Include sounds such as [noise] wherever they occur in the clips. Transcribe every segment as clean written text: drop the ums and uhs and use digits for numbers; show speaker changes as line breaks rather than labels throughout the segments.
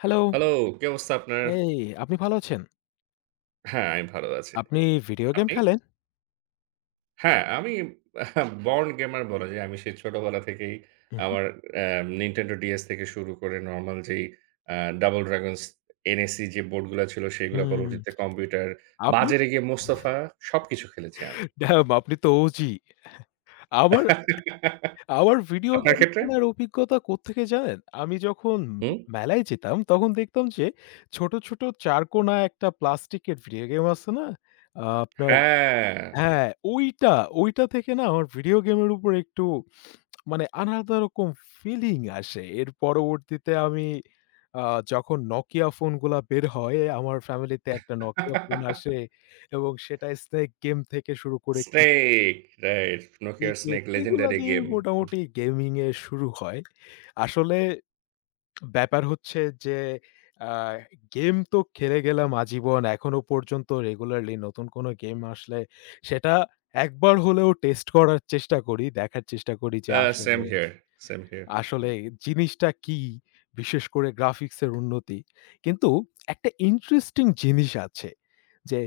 Hello.
Hello, কি অবস্থা আপনার?
এই আপনি ভালো আছেন?
হ্যাঁ, আমি ভালো আছি।
আপনি ভিডিও গেম
আপনি?
খেলেন?
হ্যাঁ, আমি [laughs] born gamer বলা যায়। আমি সেই ছোটবেলা থেকেই
উহু,
আমার অ্যা Nintendo DS থেকে শুরু করে নরমাল যেই আ Double Dragons, NEC যে বোর্ডগুলা ছিল সেগুলা
হুম।
পরবর্তীতে কম্পিউটার,
আপনি
বাজারে গিয়ে মোস্তফা সবকিছু খেলেছি আমি।
ড্যাম, আপনি তো OG। আমার
[laughs]
আমার ভিডিও
আপনার
গেম
ক্ষেত্রে?
খেলার অভিজ্ঞতা কোত্থেকে জানেন? আমি যখন
হুম?
মেলায় যেতাম তখন দেখতাম যে ছোট, ছোট চারকোনা একটা প্লাস্টিকের ভিডিও গেম আছে না? আ আপনার
হ্যাঁ।
হ্যাঁ, ওইটা, ওইটা থেকে না আমার ভিডিও গেমের উপর একটু মানে আলাদা রকম ফিলিং আসে। এর পরবর্তীতে আমি আ যখন Nokia ফোনগুলা বের হয়, আমার ফ্যামিলিতে একটা Nokia ফোন আসে
[laughs]
এবং সেটা Snake গেম থেকে শুরু করে
Snake, right. Nokia
cricket
Snake
এগুলা
legendary
দিয়ে
game. হুম।
মোটামুটি গেমিং এ শুরু হয়। আসলে ব্যাপার হচ্ছে যে আ গেম তো খেলে গেলাম আজীবন। এখনো পর্যন্ত রেগুলারলি নতুন কোনো গেম আসলে সেটা একবার হলেও টেস্ট করার চেষ্টা করি। দেখার চেষ্টা করি যে
আ
আসলে
Same here, same here.
আসলে জিনিসটা কি? বিশেষ করে গ্রাফিক্স এর উন্নতি। কিন্তু একটা ইন্টারেস্টিং জিনিস আছে যে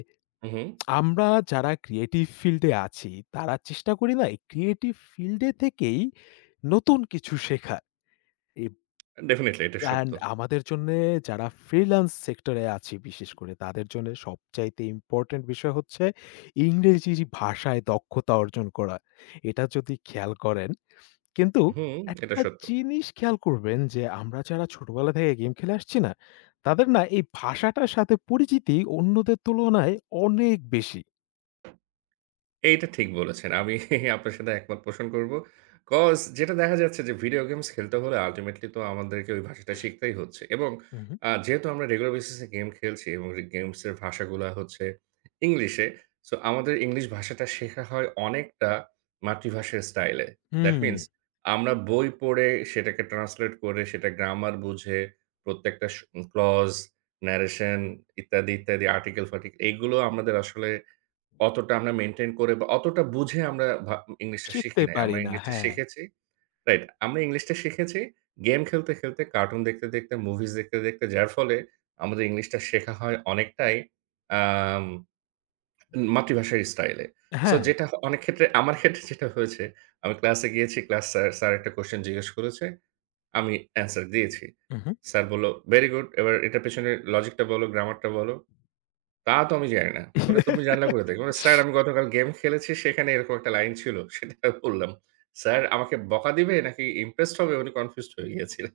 হু, হু।
আমরা যারা ক্রিয়েটিভ ফিল্ডে আছি তারা চেষ্টা করি না এই ক্রিয়েটিভ ফিল্ডে থেকেই নতুন কিছু শেখার। এ
Definitely এটা সত্য।
অ্যান্ড আমাদের জন্যে যারা ফ্রিল্যান্স সেক্টরে আছি বিশেষ করে তাদের জন্য সবচাইতে ইম্পোর্টেন্ট বিষয় হচ্ছে ইংরেজি ভাষায় দক্ষতা অর্জন করা। এটা যদি খেয়াল করেন কিন্তু
হুম, এটা
একটা
সত্য।
জিনিস খেয়াল করবেন যে আমরা যারা ছোটবেলা থেকে গেম খেলে আসছি না, তাদের না এই ভাষাটার সাথে পরিচিতি অন্যদের তুলনায় অনেক বেশি।
এইটা ঠিক বলেছেন। আমি [laughs] আপনার সাথে একমত পোষণ করব। 'Cause যেটা দেখা যাচ্ছে যে ভিডিও গেমস খেলতে হলে আল্টিমেটলি তো আমাদেরকে ওই ভাষাটা শিখতেই হচ্ছে এবং
উহু।
যেহেতু আমরা রেগুলার বেসিস এ গেম খেলছি এবং যে গেমস এর ভাষাগুলা হচ্ছে ইংলিশে। সো আমাদের ইংলিশ ভাষাটা শেখা হয় অনেকটা মাতৃভাষার স্টাইলে। দ্যাট
হুম,
মিনস আমরা বই পড়ে সেটাকে ট্রান্সলেট করে সেটা গ্রামার বুঝে প্রত্যেকটা ক্লজ, ন্যারেশন ইত্যাদি, ইত্যাদি আর্টিকেল ফার্টিকেল এগুলো আমাদের আসলে অতটা আমরা মেইনটেইন করে বা অতটা বুঝে আমরা ইংলিশটা শিখি
শিখতে
নাই। আমরা
পারি না।
ইংলিশটা
হ্যাঁ,
শিখেছি রাইট। আমরা ইংলিশটা শিখেছি গেম খেলতে, খেলতে, কার্টুন দেখতে, দেখতে, মুভিজ দেখতে, দেখতে যার ফলে আমাদের ইংলিশটা শেখা হয় অনেকটাই আম মাতৃভাষার স্টাইলে। সো
হ্যাঁ।
যেটা অনেক ক্ষেত্রে আমার ক্ষেত্রে যেটা হয়েছে, আমি ক্লাসে গিয়েছি। স্যার একটা কোয়েশ্চেন জিজ্ঞেস করেছে। আমি অ্যান্সার দিয়েছি।
উহু।
স্যার বলল, "ভেরি গুড। এবার এটার পেছনে লজিকটা বলো, গ্রামারটা বলো।" তা তো আমি জানি না। ওটা তুমি জানলা করে
[laughs]
দেখবে। বলে, "স্যার আমি গতকাল গেম খেলেছি সেখানে এরকম একটা লাইন ছিল।" সেটা বললাম। স্যার আমাকে বকা দিবে নাকি ইমপ্রেসড হবে উনি কনফিউজড হয়ে গিয়েছিলেন।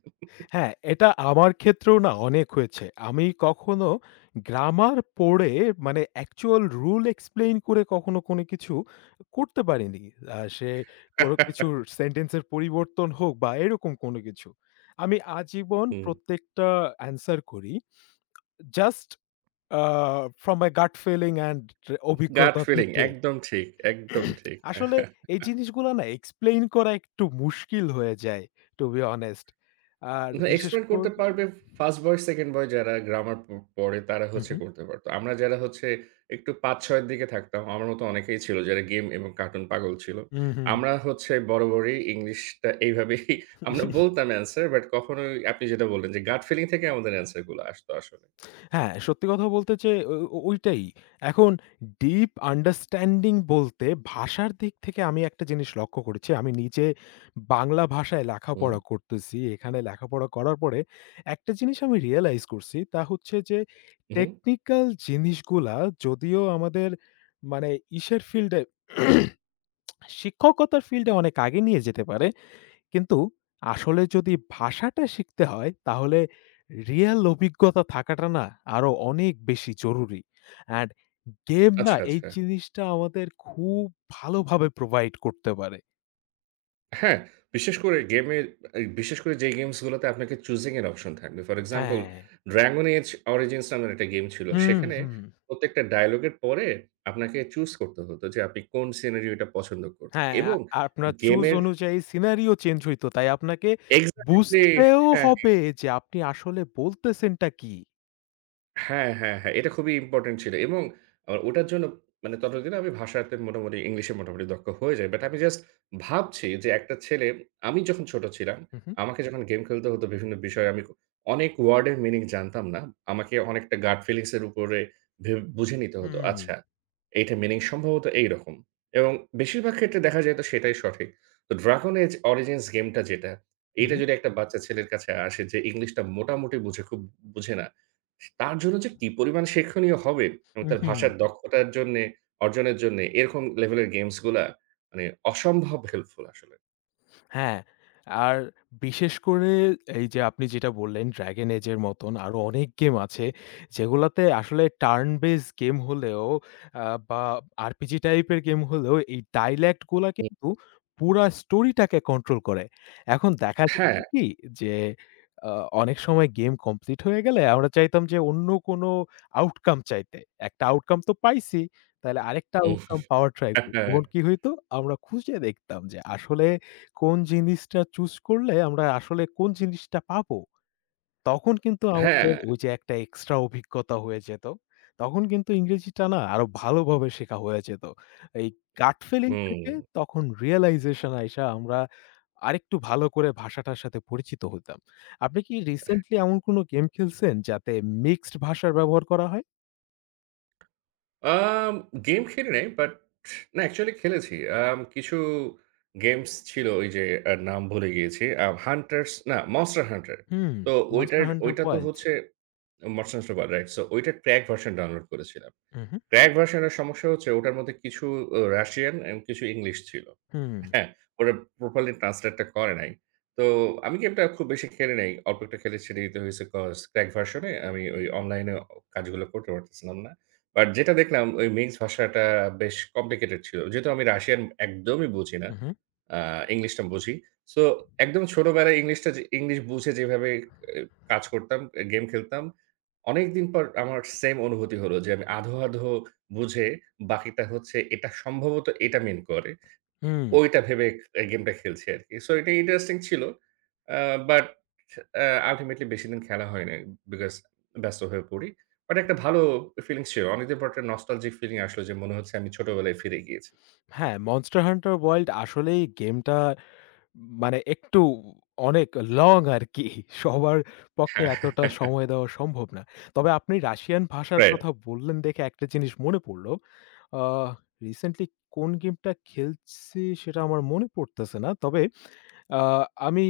হ্যাঁ, এটা আমার ক্ষেত্রেও না অনেক হয়েছে। আমি কখনো গ্রামার পড়ে মানে অ্যাকচুয়াল রুল এক্সপ্লেইন করে কখনো কোনো কিছু করতে পারিনি। আ সে কোনো কিছুর
[laughs]
সেন্টেন্সের পরিবর্তন হোক বা এরকম কোনো কিছু। আমি আজীবন
হুম,
প্রত্যেকটা অ্যান্সার করি just uh from my gut feeling and
gut
অভিজ্ঞতা
ফিলিং
থেকে।
একদম ঠিক, একদম ঠিক।
আসলে এই জিনিসগুলো না এক্সপ্লেইন করা একটু মুশকিল হয়ে যায়, টু বি অনেস্ট। আর
না,
বিশেষ
এক্সপ্যান্ড করতে
করে
পারবে ফার্স্ট বয়, সেকেন্ড বয় যারা গ্রামার পড়ে তারা
হুম,
হচ্ছে
হুম।
করতে পারত। আমরা যারা হচ্ছে একটু ৫-৬ এর দিকে থাকতাম, আমার মতো অনেকেই ছিল যারা গেম এবং কার্টুন পাগল ছিল।
হুম, হুম।
আমরা হচ্ছে বরাবরই ইংলিশটা এইভাবেই [laughs] আমরা বলতাম অ্যান্সার বাট কখনোই আপনি যেটা বললেন যে গাট ফিলিং থেকে আমাদের অ্যান্সার গুলো আসতো আসলে।
হ্যাঁ, সত্যি কথা বলতে যে ও ও ওইটাই। এখন ডিপ আন্ডারস্ট্যান্ডিং বলতে ভাষার দিক থেকে আমি একটা জিনিস লক্ষ্য করেছি। আমি নিজে বাংলা ভাষায়
হুম।
লেখাপড়া করতেছি। এখানে লেখাপড়া করার পরে একটা জিনিস আমি রিয়ালাইজ করছি। তা হচ্ছে যে
হুম,
টেকনিক্যাল জিনিসগুলা যদিও আমাদের মানে ইসের ফিল্ডে [clears throat] শিক্ষকতার ফিল্ডে অনেক আগে নিয়ে যেতে পারে। কিন্তু আসলে যদি ভাষাটা শিখতে হয় তাহলে রিয়েল অভিজ্ঞতা থাকাটা না আরো অনেক বেশি জরুরি। অ্যান্ড গেম না
আচ্ছা,
এই
আচ্ছা।
জিনিসটা আমাদের খুব ভালোভাবে প্রোভাইড করতে পারে।
হ্যাঁ, বিশেষ করে গেমের এই বিশেষ করে যে গেমস গুলোতে আপনাকে চুজিং এর অপশন থাকবে। ফর এক্সাম্পল
হ্যাঁ।
'ড্রাগন এজ অরিজিনস' নামের একটা গেম ছিল।
হুম,
সেখানে
হুম।
প্রত্যেকটা ডায়ালগের পরে আপনাকে চুজ করতে হতো যে আপনি কোন সিনারিওটা পছন্দ করবেন
হ্যাঁ,
এবং
আপনার চুজ
গেমের
অনুযায়ী সিনারিও চেঞ্জ হইতো। তাই আপনাকে
এক্সাক্টলি
বুঝতেও
হ্যাঁ।
হবে যে আপনি আসলে বলতেছেনটা কি।
হ্যাঁ, হ্যাঁ, হ্যাঁ। এটা খুবই ইম্পোর্টেন্ট ছিল এবং ওটার জন্য মানে ততদিনে আমি ভাষাতে মোটামুটি ইংলিশে মোটামুটি দক্ষ হয়ে যাই। বাট আমি জাস্ট ভাবছি যে একটা ছেলে আমি যখন ছোট ছিলাম,
উহু,
আমাকে যখন গেম খেলতে হতো বিভিন্ন বিষয়ে আমি অনেক ওয়ার্ড এর মিনিং জানতাম না। আমাকে অনেকটা গাট ফিলিংস এর উপরে বুঝে নিতে হতো।
হুম,
আচ্ছা, এইটার মিনিং সম্ভবত এইরকম এবং বেশিরভাগ ক্ষেত্রে দেখা যায় তো সেটাই সঠিক। তো ড্রাগন এজ অরিজিনস গেমটা যেটা, এইটা
উহু,
যদি একটা বাচ্চা ছেলের কাছে আসে যে ইংলিশটা মোটামুটি বুঝে, খুব বুঝে না। তার জন্য যে কি পরিমাণ শিক্ষণীয় হবে এবং তার
উহু।
ভাষার হুম। দক্ষতার জন্যে, অর্জনের জন্যে এরকম লেভেলের গেমস গুলা মানে অসম্ভব হেল্পফুল আসলে।
হ্যাঁ, আর বিশেষ করে এই যে আপনি যেটা বললেন 'Dragon Age' এর মতন আরো অনেক গেম আছে যেগুলাতে আসলে টার্ন বেস গেম হলেও আ বা আরপিজি টাইপের গেম হলেও এই ডায়ালগ গুলা
জি।
কিন্তু পুরা স্টোরিটাকে কন্ট্রোল করে। এখন দেখা
হ্যাঁ,
যাচ্ছে কি যে আ অনেক সময় গেম কমপ্লিট হয়ে গেলে আমরা চাইতাম যে অন্য কোনো আউটকাম চাইতে। একটা আউটকাম তো পাইছি, তাইলে আরেকটা
উম
আউটকাম পাওয়ার ট্রাই করি।
হ্যাঁ,
তখন কি হইতো? আমরা খুঁজে দেখতাম যে আসলে কোন জিনিসটা চুজ করলে আমরা আসলে কোন জিনিসটা পাবো? তখন কিন্তু
হ্যাঁ
আমাদের ওই যে একটা এক্সট্রা অভিজ্ঞতা হয়ে যেত। তখন কিন্তু ইংরেজিটা না আরো ভালোভাবে শেখা হয়ে যেত। এই gut feeling
হুম।
থেকে তখন realization আইসা আমরা আরেকটু ভালো করে ভাষাটার সাথে পরিচিত হতাম। আপনি কি রিসেন্টলি এমন কোনো গেম খেলছেন যাতে মিক্সড ভাষার ব্যবহার করা হয়?
আম গেম খেলি নাই বাট না অ্যাকচুয়ালি খেলেছি। কিছু গেমস ছিল ওই যে নাম ভুলে গিয়েছি। হান্টারস না মনস্টার হান্টার।
হুম,
তো ওইটার
Monster Hunter
ওইটা তো
Wilds।
হচ্ছে monster hunter wild right. So ওইটার ক্র্যাক ভার্সন ডাউনলোড করেছিলাম।
উহু,
ক্র্যাক ভার্শনের সমস্যা হচ্ছে ওটার মধ্যে কিছু রাশিয়ান এবং কিছু ইংলিশ ছিল।
হুম,
হ্যাঁ? ওরা প্রপারলি ট্রান্সলেট টা করে নাই। তো আমি গেমটা খুব বেশি খেলি নাই। অল্প একটা খেলে ছেড়ে দিতে হইছে কজ ক্র্যাক ভার্শনে আমি ওই অনলাইনে কাজগুলো করতে পারতেছিলাম না। বাট যেটা দেখলাম ওই মিক্স ভাষাটা বেশ কমপ্লিকেটেড ছিল। যেহেতু আমি রাশিয়ান একদমই বুঝি না।
উহু, হুম।
আ ইংলিশটা বুঝি। সো একদম ছোটবেলায় ইংলিশটা যে ইংলিশ বুঝে যেভাবে এ কাজ করতাম, এ গেম খেলতাম। অনেকদিন পর আমার সেইম অনুভূতি হলো যে আমি আধো, আধো বুঝে বাকিটা হচ্ছে এটা সম্ভবত এটা মিন করে।
হুম।
ওইটা ভেবে এ গেমটা খেলছি আরকি। সো এটা ইন্টারেস্টিং ছিল। আ বাট আ আল্টিমেটলি বেশিদিন খেলা হয় নাই। বিকজ ব্যস্ত হয়ে পড়ি। বাট একটা ভালো ফিলিংস ছিল। অনেকদিন পর একটা নস্টালজিক ফিলিং আসলো যে মনে হচ্ছে আমি ছোটবেলায় ফিরে গিয়েছি।
হ্যাঁ, Monster Hunter Wilds আসলেই গেমটা মানে একটু অনেক লং আরকি। [laughs] সবার পক্ষে
হ্যাঁ,
এতটা সময়
[laughs]
দেওয়া সম্ভব না। তবে আপনি রাশিয়ান ভাষার কথা বললেন দেখে একটা জিনিস মনে পড়ল। আ রিসেন্টলি কোন গেমটা খেলছি সেটা আমার মনে পড়তেছে না। তবে আ আমি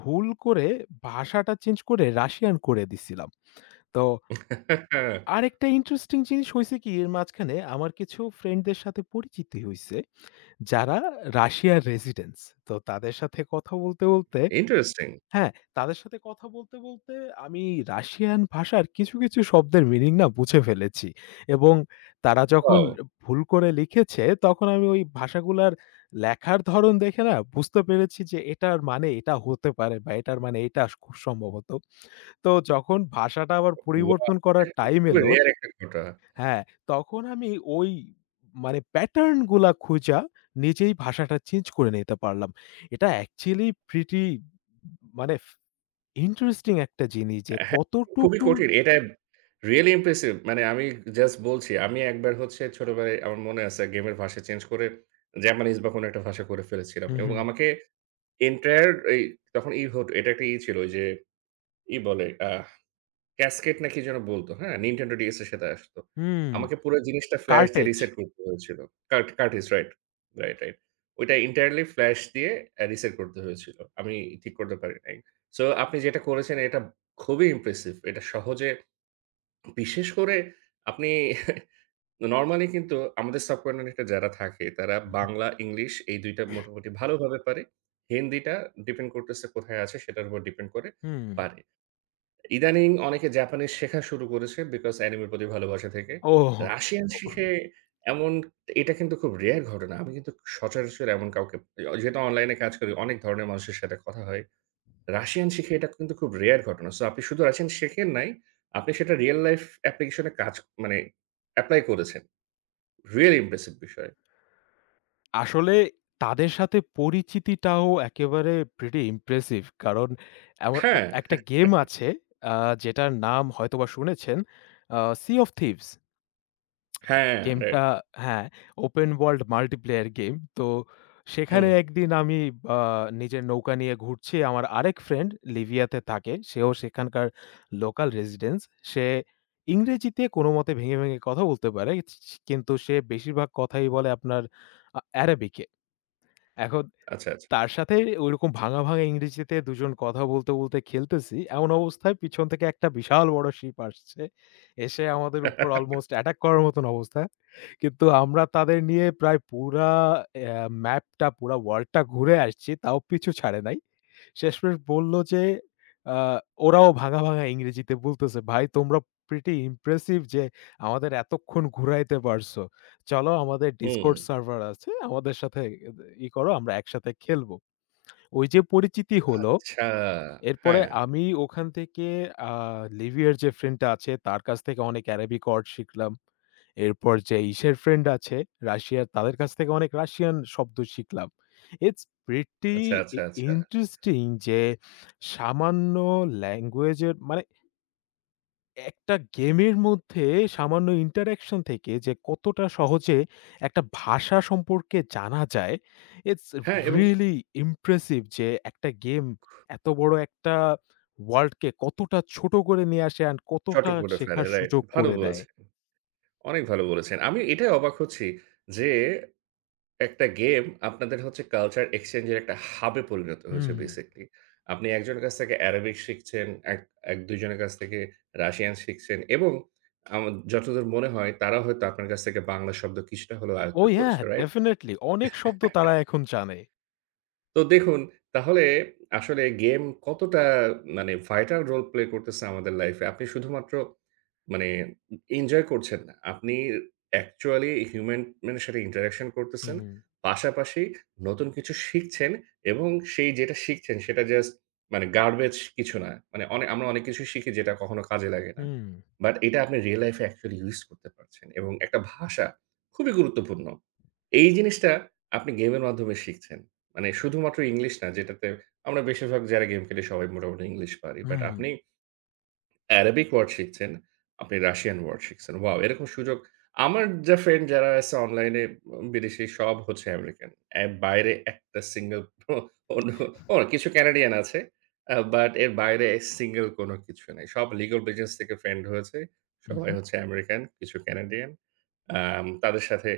ভুল করে ভাষাটা চেঞ্জ করে রাশিয়ান করে দিছিলাম। তো
রাইট।
আরেকটা ইন্টারেস্টিং জিনিস হইছে কি এর মাঝখানে আমার কিছু ফ্রেন্ডদের সাথে পরিচিতি হইছে, যারা রাশিয়ার রেসিডেন্টস। তো তাদের সাথে কথা বলতে, বলতে
ইন্টারেস্টিং।
হ্যাঁ, তাদের সাথে কথা বলতে, বলতে আমি রাশিয়ান ভাষার কিছু, কিছু শব্দের মিনিং না বুঝে ফেলেছি এবং তারা যখন
ওয়াও!
ভুল করে লিখেছে, তখন আমি ওই ভাষাগুলার লেখার ধরন দেখে না বুঝতে পেরেছি যে এটার মানে এটা হতে পারে বা এটার মানে এটা খুব সম্ভবত। তো যখন ভাষাটা আবার
ওয়াও!
পরিবর্তন
এটা
করার
কিন্তু
টাইম
খুবই
এলো
রেয়ার একটা ঘটনা।
হ্যাঁ, তখন আমি ওই মানে প্যাটার্ন গুলা খুঁজা নিজেই ভাষাটা চেঞ্জ করে নিতে পারলাম। এটা অ্যাকচুয়ালি প্রিটি মানে ইন্টারেস্টিং একটা জিনিস যে
হ্যাঁ, খুবই
কতটুকু
কঠিন। এটা রিয়ালি ইমপ্রেসিভ। মানে আমি জাস্ট বলছি, আমি একবার হচ্ছে ছোটবেলায় আমার মনে আছে গেমের ভাষা চেঞ্জ করে জাপানিজ বা কোনো একটা ভাষা করে ফেলেছিলাম
হুম,
এবং
হুম,
আমাকে এন্টায়ার এই তখন ই হত এটা একটা ই ছিল ওই যে ই বলে ক্যাসকেড না কি যেন বলত, হ্যাঁ? Nintendo DS এর সাথে আসতো।
হুম।
আমাকে পুরো জিনিসটা ফ্ল্যাশ দিয়ে
কার্টেজ।
রিসেট করতে হয়েছিল। Cartridge right, right, right. ওইটা এনটায়ারলি ফ্ল্যাশ দিয়ে রিসেট করতে হয়েছিল। আমি ঠিক করতে পারি নাই। সো আপনি যেটা করেছেন এটা খুবই ইমপ্রেসিভ। এটা সহজে বিশেষ করে আপনি [laughs] নরমালি কিন্তু আমাদের সাবকন্টিনেন্ট এ যারা থাকে তারা বাংলা, ইংলিশ এই ২ টা মোটামুটি ভালোভাবে পারে। হিন্দিটা ডিপেন্ড করতেছে কোথায় আছে সেটার উপর ডিপেন্ড করে
হুম।
পারে। ইদানিং অনেকে জাপানিজ শেখা শুরু করেছে বিকজ অ্যানিমের প্রতি ভালোবাসা থেকে।
ওহ!
রাশিয়ান শিখে এমন এটা কিন্তু খুব রেয়ার ঘটনা। আমি কিন্তু সচরাচর এমন কাউকে যেহেতু অনলাইনে কাজ করি অনেক ধরনের মানুষের সাথে কথা হয়। রাশিয়ান শিখে এটা কিন্তু খুব রেয়ার ঘটনা। সো আপনি শুধু রাশিয়ান শেখেন নাই, আপনি সেটা রিয়াল লাইফ অ্যাপ্লিকেশন এ কাজ মানে এপ্লাই করেছেন। রিয়ালি ইমপ্রেসিভ বিষয়।
আসলে তাদের সাথে পরিচিতিটাও একেবারে প্রিটি ইমপ্রেসিভ। কারণ এমন
হ্যাঁ,
একটা
[laughs]
গেম আছে আ যেটার নাম হয়তোবা শুনেছেন, 'Sea of Thieves'
হ্যাঁ,
গেমটা।
রাইট।
হ্যাঁ, ওপেন ওয়ার্ল্ড মাল্টিপ্লেয়ার গেম। তো
হুম,
সেখানে একদিন আমি আ নিজের নৌকা নিয়ে ঘুরছি। আমার আরেক ফ্রেন্ড লিবিয়াতে থাকে। সেও সেখানকার লোকাল রেসিডেন্স। সে ইংরেজিতে কোনমতে ভেঙে, ভেঙে কথা বলতে পারে। ছি ছি কিন্তু সে বেশিরভাগ কথাই বলে আপনার অ্যারাবিকে। এখন
আচ্ছা, আচ্ছা।
তার সাথে ওইরকম ভাঙা, ভাঙা ইংরেজিতে দুজন কথা বলতে, বলতে খেলতেছি। এমন অবস্থায় পিছন থেকে একটা বিশাল বড় শিপ আসছে। এসে আমাদের উপর
[laughs]
অলমোস্ট অ্যাটাক করার মতন অবস্থা। কিন্তু আমরা তাদের নিয়ে প্রায় পুরা অ্যা ম্যাপটা, পুরা ওয়ার্ল্ডটা ঘুরে আসছি, তাও পিছু ছাড়ে নাই। শেষমেশ বলল যে, আ ওরাও ভাঙা, ভাঙা ইংরেজিতে বলতেছে, "ভাই তোমরা pretty impressive যে আমাদের এতক্ষণ ঘুরাইতে পারছো। চলো আমাদের
হুম,
Discord সার্ভার আছে। আমাদের সাথে ই করো, আমরা একসাথে খেলবো।" ওই যে পরিচিতি হলো,
আচ্ছা।
এরপরে
হ্যাঁ,
আমি ওখান থেকে আ লিভিয়ার যে ফ্রেন্ডটা আছে, তার কাছ থেকে অনেক অ্যারাবিক ওয়ার্ড শিখলাম। এরপর যে ইসের ফ্রেন্ড আছে রাশিয়ার, তাদের কাছ থেকে অনেক রাশিয়ান শব্দ শিখলাম। It's pretty
আচ্ছা,
i
আচ্ছা, আচ্ছা।
interesting যে সামান্য ল্যাঙ্গুয়েজের মানে একটা গেমের মধ্যে সামান্য ইন্টারেকশন থেকে যে কতটা সহজে একটা ভাষা সম্পর্কে জানা যায়। It's
হ্যাঁ এবং
really impressive যে একটা গেম এত বড় একটা ওয়ার্ল্ডকে কতটা ছোট করে নিয়ে আসে অ্যান্ড
চট
কতটা
করে ফেলে,
শেখার
রাইট।
সুযোগ
ভালো
করে দেয়।
বলেছেন। অনেক ভালো বলেছেন। আমি এটাই অবাক হচ্ছি যে, একটা গেম আপনাদের হচ্ছে কালচার এক্সচেঞ্জ এর একটা হাব এ পরিণত হয়েছে
হুম।
বেসিক্যালি। আপনি একজনের কাছ থেকে অ্যারাবিক শিখছেন, এক, ১-২ জনের কাছ থেকে রাশিয়ান শিখছেন এবং আমার যতদূর মনে হয় তারা হয়তো আপনার কাছ থেকে বাংলা শব্দ কিছুটা হলেও আয়ত্ত
Oh yeah,
করেছে, রাইট?
definitely অনেক শব্দ তারা এখন জানে।
তো দেখুন, তাহলে আসলে গেম কতটা মানে ভাইটাল রোল প্লে করতেছে আমাদের লাইফে। আপনি শুধুমাত্র মানে এনজয় করছেন না। আপনি অ্যাকচুয়ালি হিউম্যান ম্যানের সাথে ইন্টারেকশন
হু,
করতেছেন।
হু।
পাশাপাশি নতুন কিছু শিখছেন এবং সেই যেটা শিখছেন সেটা জাস্ট মানে গার্বেজ কিছু না। মানে আমরা অনেক কিছু শিখি যেটা কখনো কাজে লাগে না।
হুম,
বাট এটা আপনি রিয়াল লাইফ এ অ্যাকচুয়ালি ইউস করতে পারছেন এবং একটা ভাষা খুবই গুরুত্বপূর্ণ। এই জিনিসটা আপনি গেমের মাধ্যমে শিখছেন। মানে শুধুমাত্র ইংলিশ না যেটাতে আমরা বেশিরভাগ যারা গেম খেলি সবাই মোটামুটি ইংলিশ পারি। বাট
হুম,
আপনি অ্যারাবিক ওয়ার্ড শিখছেন, আপনি রাশিয়ান ওয়ার্ড শিখছেন। ওয়াও! এরকম সুযোগ আমার যা ফ্রেন্ড যারা আছে অনলাইনে বিদেশী সব হচ্ছে আমেরিকান। এ বাইরে একটা সিঙ্গল [laughs] অন্য কিছু কানাডিয়ান আছে। বাট এর বাইরে সিঙ্গল কোনো কিছু নাই। সব লিগ্যাল বিজনেস থেকে ফ্রেন্ড হয়েছে। সবাই
উহু,
হচ্ছে আমেরিকান, কিছু কানাডিয়ান। তাদের সাথে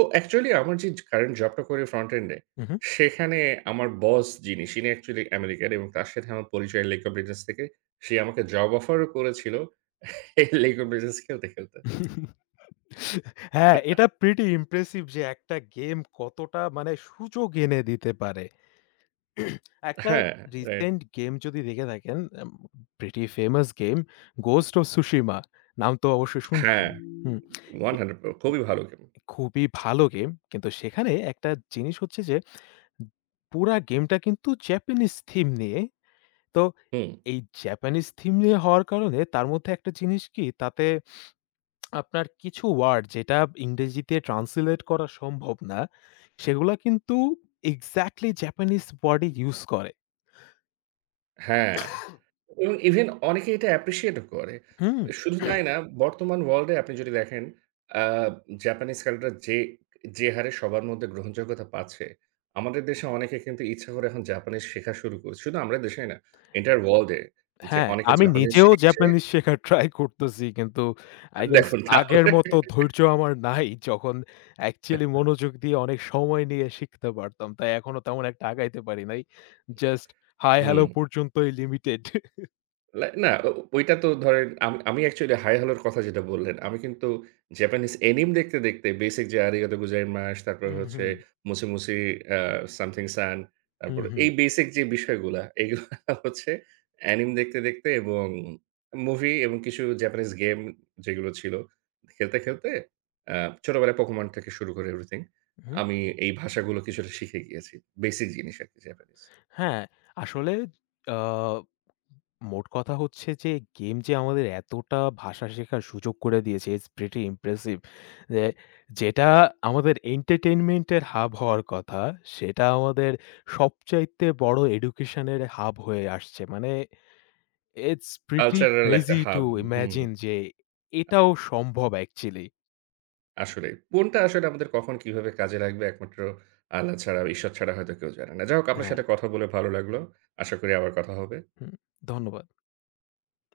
অ্যাকচুয়ালি আমার যে কারেন্ট জবটা করি ফ্রন্ট এন্ড এ,
উহু।
সেখানে আমার বস যিনি তিনি অ্যাকচুয়ালি আমেরিকান এবং তার সাথে আমার পরিচয় Lake of Legends থেকে। সে আমাকে জব অফারও করেছিল এই Lake of Legends খেলতে, খেলতে।
হ্যাঁ, এটা pretty impressive যে একটা গেম কতটা মানে সুযোগ এনে দিতে পারে। একটা
হ্যাঁ, রাইট।
রিসেন্ট গেম যদি দেখে থাকেন pretty famous game Ghost of Tsushima নাম তো অবশ্যই
হ্যাঁ,
শুনছেন। হুম, গে
100 খুবই ভালো গেম।
খুবই ভালো গেম। কিন্তু সেখানে একটা জিনিস হচ্ছে যে পুরা গেমটা কিন্তু জ্যাপানিজ থিম নিয়ে। তো
হুম।
এই জাপানিজ থিম নিয়ে হওয়ার কারণে তার মধ্যে একটা জিনিস কি তাতে আপনার কিছু ওয়ার্ড যেটা ইংরেজিতে ট্রান্সলেট করা সম্ভব না, সেগুলা কিন্তু এক্সাক্টলি জাপানিজ ওয়ার্ড ই ইউস করে।
হ্যাঁ। এবং ইভেন অনেকে এটা অ্যাপ্রিশিয়েট ও করে।
হুম?
শুধু তাই না, বর্তমান ওয়ার্লড এ আপনি যদি দেখেন আ জাপানিজ কালচার যে যে হারে সবার মধ্যে গ্রহণযোগ্যতা পাচ্ছে, আমাদের দেশে অনেকে কিন্তু ইচ্ছা করে এখন জাপানিজ শেখা শুরু করছে। শুধু আমাদের দেশেই না, এন্টায়ার ওয়ার্লড এ যে
হ্যাঁ,
অনেকে
আমি
জাপানিজ
নিজেও
শিখছে
জাপানিজ শেখার ট্রাই করতেছি কিন্তু I guess
দেখুন
আগের
তাহলে
মতো ধৈর্য আমার নাই যখন অ্যাকচুয়ালি মনোযোগ দিয়ে অনেক সময় নিয়ে শিখতে পারতাম। তাই এখনো তেমন একটা আগাইতে পারি নাই। জাস্ট হাই,
হুম।
হ্যালো পর্যন্তই লিমিটেড।
লা না, ওইটা তো ধরেন আমি অ্যাকচুয়ালি হাই হলোর কথা যেটা বললেন, আমি কিন্তু জাপানিজ অ্যানিম দেখতে, দেখতে বেসিক যে 'আরিগাতো গোজাইমাসু' তারপর
উহু,
হচ্ছে 'মুসুমুসি আ সামথিং সান' তারপর
উহু,
এই বেসিক যে বিষয়গুলা, এগুলা [laughs] হচ্ছে অ্যানিম দেখতে, দেখতে এবং মুভি এবং কিছু জাপানিজ গেম যেগুলো ছিল, খেলতে, খেলতে আ ছোটবেলায় 'পোকোমন' থেকে শুরু করে এভরিথিং
হু।
আমি এই ভাষাগুলো কিছুটা শিখে গিয়েছি। বেসিক জিনিস আরকি জাপানিজ।
হ্যাঁ, আসলে আ মোট কথা হচ্ছে যে গেম যে আমাদের এতটা ভাষা শেখার সুযোগ করে দিয়েছে it's pretty impressive যে যেটা আমাদের entertainment এর হাব হওয়ার কথা, সেটা আমাদের সবচাইতে বড় education এর হাব হয়ে আসছে। মানে it's pretty
কালচারাল একটা
crazy to
হাব হুম।
imagine যে এটাও সম্ভব actually।
আসলেই। কোনটা আসলে আমাদের কখন কিভাবে কাজে লাগবে একমাত্র আল্লাহ ছাড়া, ঈশ্বর ছাড়া হয়তো কেউ জানে না। যাই হোক আপনার
হ্যাঁ,
সাথে কথা বলে ভালো লাগলো। আশা করি আবার কথা হবে।
হুম, ধন্যবাদ।